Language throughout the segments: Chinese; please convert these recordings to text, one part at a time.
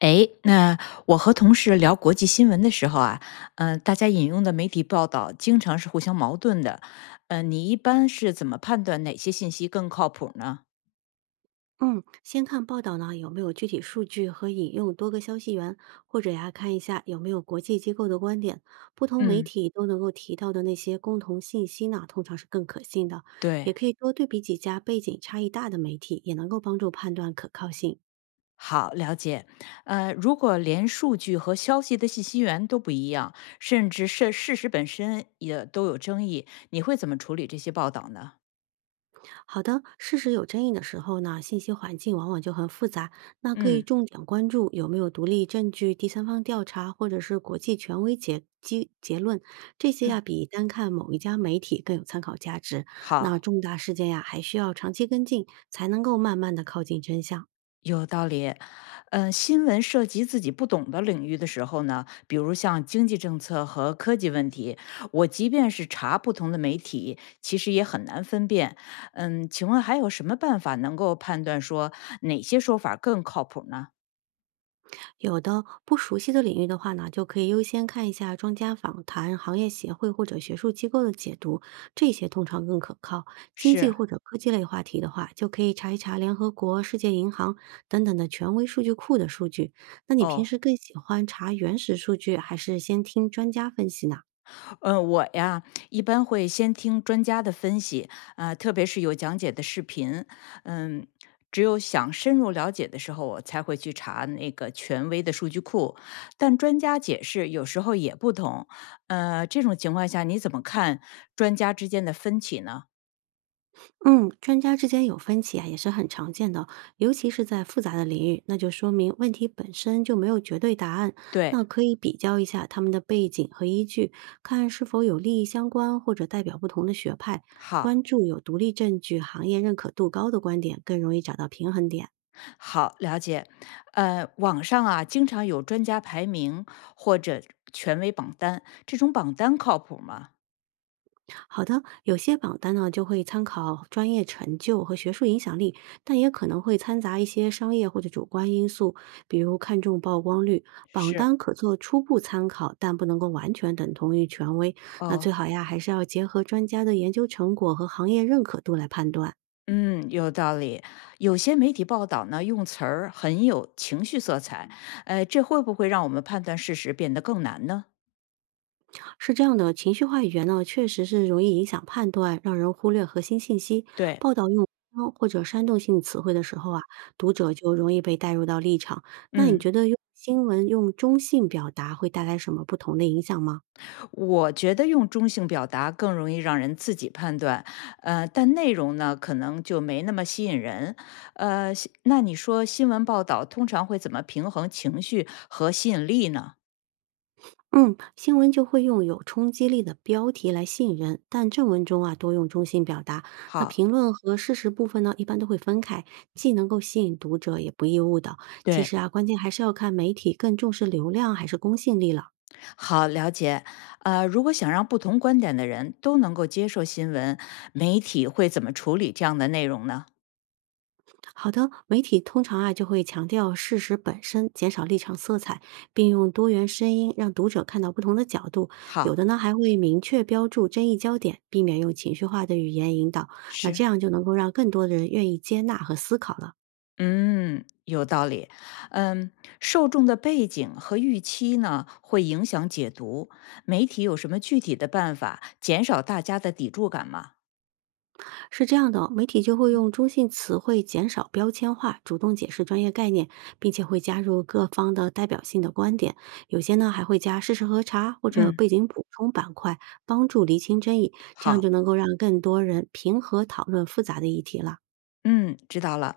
哎，那我和同事聊国际新闻的时候啊，大家引用的媒体报道经常是互相矛盾的。你一般是怎么判断哪些信息更靠谱呢？嗯，先看报道呢有没有具体数据和引用多个消息源，或者呀看一下有没有国际机构的观点，不同媒嗯，体都能够提到的那些共同信息呢，通常是更可信的。也对，可以多对比几家背景差异大的媒体，也能够帮助判断可靠性。好，了解。如果连数据和消息的信息源都不一样，甚至是事实本身也都有争议，你会怎么处理这些报道呢？好的，事实有争议的时候呢，信息环境往往就很复杂。那可以嗯重点关注有没有独立证据、第三方调查或者是国际权威结论，这些嗯，呀比单看某一家媒体更有参考价值。那好。重大事件呀，还需要长期跟进，才能够慢慢的靠近真相。有道理，嗯，新闻涉及自己不懂的领域的时候呢，比如像经济政策和科技问题，我即便是查不同的媒体，其实也很难分辨。嗯，请问还有什么办法能够判断说哪些说法更靠谱呢？有的不熟悉的领域的话呢，就可以优先看一下专家访谈、行业协会或者学术机构的解读，这些通常更可靠。经济是，或者科技类话题的话，就可以查一查联合国、世界银行等等的权威数据库的数据。那你平哦，时更喜欢查原始数据，还是先听专家分析呢？嗯，我呀，一般会先听专家的分析，特别是有讲解的视频，嗯，只有想深入了解的时候，我才会去查那个权威的数据库。但专家解释有时候也不同，这种情况下你怎么看专家之间的分歧呢？嗯，专家之间有分歧啊，也是很常见的，尤其是在复杂的领域，那就说明问题本身就没有绝对答案。对，那可以比较一下他们的背景和依据，看是否有利益相关或者代表不同的学派。好。关注有独立证据、行业认可度高的观点，更容易找到平衡点。好，了解。网上啊，经常有专家排名或者权威榜单，这种榜单靠谱吗？好的，有些榜单呢就会参考专业成就和学术影响力，但也可能会掺杂一些商业或者主观因素，比如看重曝光率。榜是，单可做初步参考，但不能够完全等同于权威。那哦，最好呀，还是要结合专家的研究成果和行业认可度来判断。嗯，有道理。有些媒体报道呢，用词儿很有情绪色彩，这会不会让我们判断事实变得更难呢？是这样的，情绪化语言呢，确实是容易影响判断，让人忽略核心信息。对，报道用夸张或者煽动性词汇的时候啊，读者就容易被带入到立场。那你嗯，觉得用新闻用中性表达会带来什么不同的影响吗？我觉得用中性表达更容易让人自己判断，但内容呢，可能就没那么吸引人。那你说新闻报道通常会怎么平衡情绪和吸引力呢？嗯，新闻就会用有冲击力的标题来吸引人，但正文中啊多用中性表达。那好，评论和事实部分呢，一般都会分开，既能够吸引读者，也不易误导。其对。实啊，关键还是要看媒体更重视流量还是公信力了。好，了解。如果想让不同观点的人都能够接受新闻，媒体会怎么处理这样的内容呢？好的，媒体通常啊就会强调事实本身，减少立场色彩，并用多元声音让读者看到不同的角度。有好，的呢还会明确标注争议焦点，避免用情绪化的语言引导。那是，这样就能够让更多的人愿意接纳和思考了。嗯，有道理。嗯，受众的背景和预期呢，会影响解读。媒体有什么具体的办法减少大家的抵触感吗？是这样的哦媒体就会用中性词汇减少标签化，主动解释专业概念，并且会加入各方的代表性的观点。有些呢还会加事实核查或者嗯，背景补充板块，帮助厘清争议，这样就好，能够让更多人平和讨论复杂的议题了。嗯，知道了。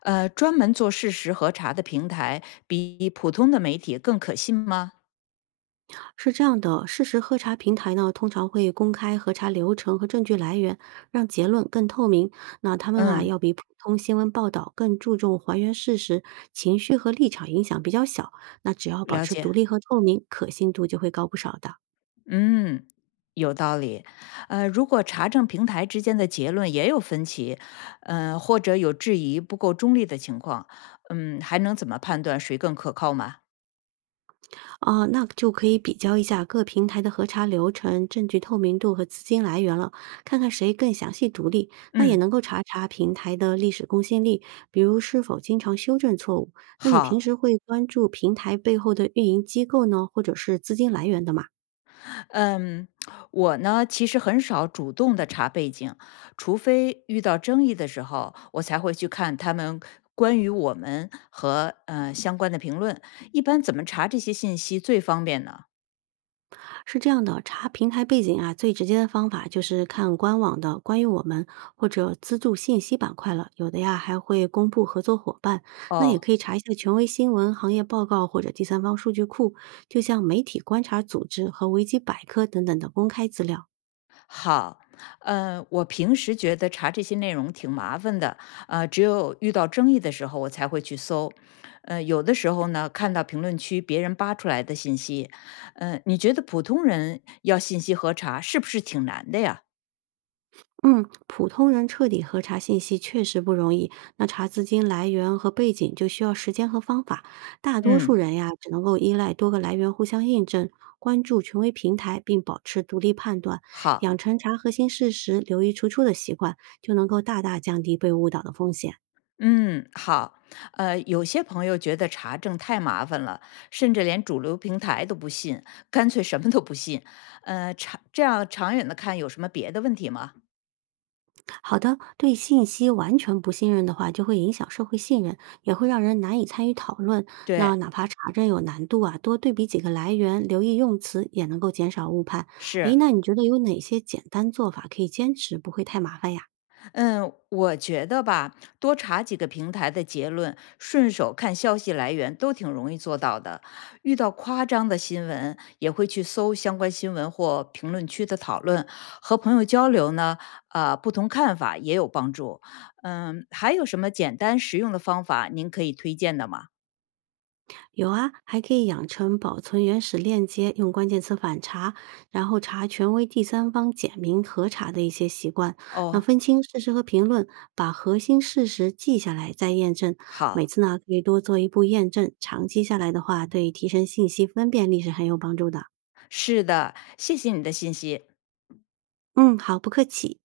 专门做事实核查的平台比普通的媒体更可信吗？是这样的，事实核查平台呢，通常会公开核查流程和证据来源，让结论更透明。那他们啊，嗯，要比普通新闻报道更注重还原事实，情绪和立场影响比较小。那只要保了持独解。立和透明，可信度就会高不少的。嗯，有道理。如果查证平台之间的结论也有分歧，或者有质疑不够中立的情况，嗯，还能怎么判断谁更可靠吗？啊，那就可以比较一下各平台的核查流程、证据透明度和资金来源了，看看谁更详细独立。那也嗯，能够查查平台的历史公信力，比如是否经常修正错误。那你平好，时会关注平台背后的运营机构呢，或者是资金来源的吗？嗯，我呢其实很少主动的查背景，除非遇到争议的时候，我才会去看他们关于我们和相关的评论。一般怎么查这些信息最方便呢？是这样的，查平台背景啊，最直接的方法就是看官网的关于我们或者资助信息板块了，有的呀还会公布合作伙伴。那也哦，可以查一下权威新闻、行业报告或者第三方数据库，就像媒体观察组织和维基百科等等的公开资料。好，我平时觉得查这些内容挺麻烦的，只有遇到争议的时候我才会去搜。有的时候呢，看到评论区别人扒出来的信息，你觉得普通人要信息核查是不是挺难的呀？嗯，普通人彻底核查信息确实不容易。那查资金来源和背景就需要时间和方法。大多数嗯，人呀，只能够依赖多个来源互相印证，关注权威平台，并保持独立判断，养好，成查核心事实、留意出处的习惯，就能够大大降低被误导的风险。嗯，好。有些朋友觉得查证太麻烦了，甚至连主流平台都不信，干脆什么都不信。呃，长这样长远的看，有什么别的问题吗？好的，对信息完全不信任的话，就会影响社会信任，也会让人难以参与讨论。那对，哪怕查证有难度啊，多对比几个来源，留意用词，也能够减少误判。诶，是，那你觉得有哪些简单做法可以坚持，不会太麻烦呀？嗯，我觉得吧，多查几个平台的结论，顺手看消息来源，都挺容易做到的。遇到夸张的新闻，也会去搜相关新闻或评论区的讨论，和朋友交流呢，不同看法也有帮助。嗯，还有什么简单实用的方法您可以推荐的吗？有啊，还可以养成保存原始链接、用关键词反查，然后查权威第三方简明核查的一些习惯。那哦，分清事实和评论，把核心事实记下来再验证。每好，次呢，可以多做一步验证，长期下来的话，对提升信息分辨力是很有帮助的。是的，谢谢你的信息。嗯，好，不客气。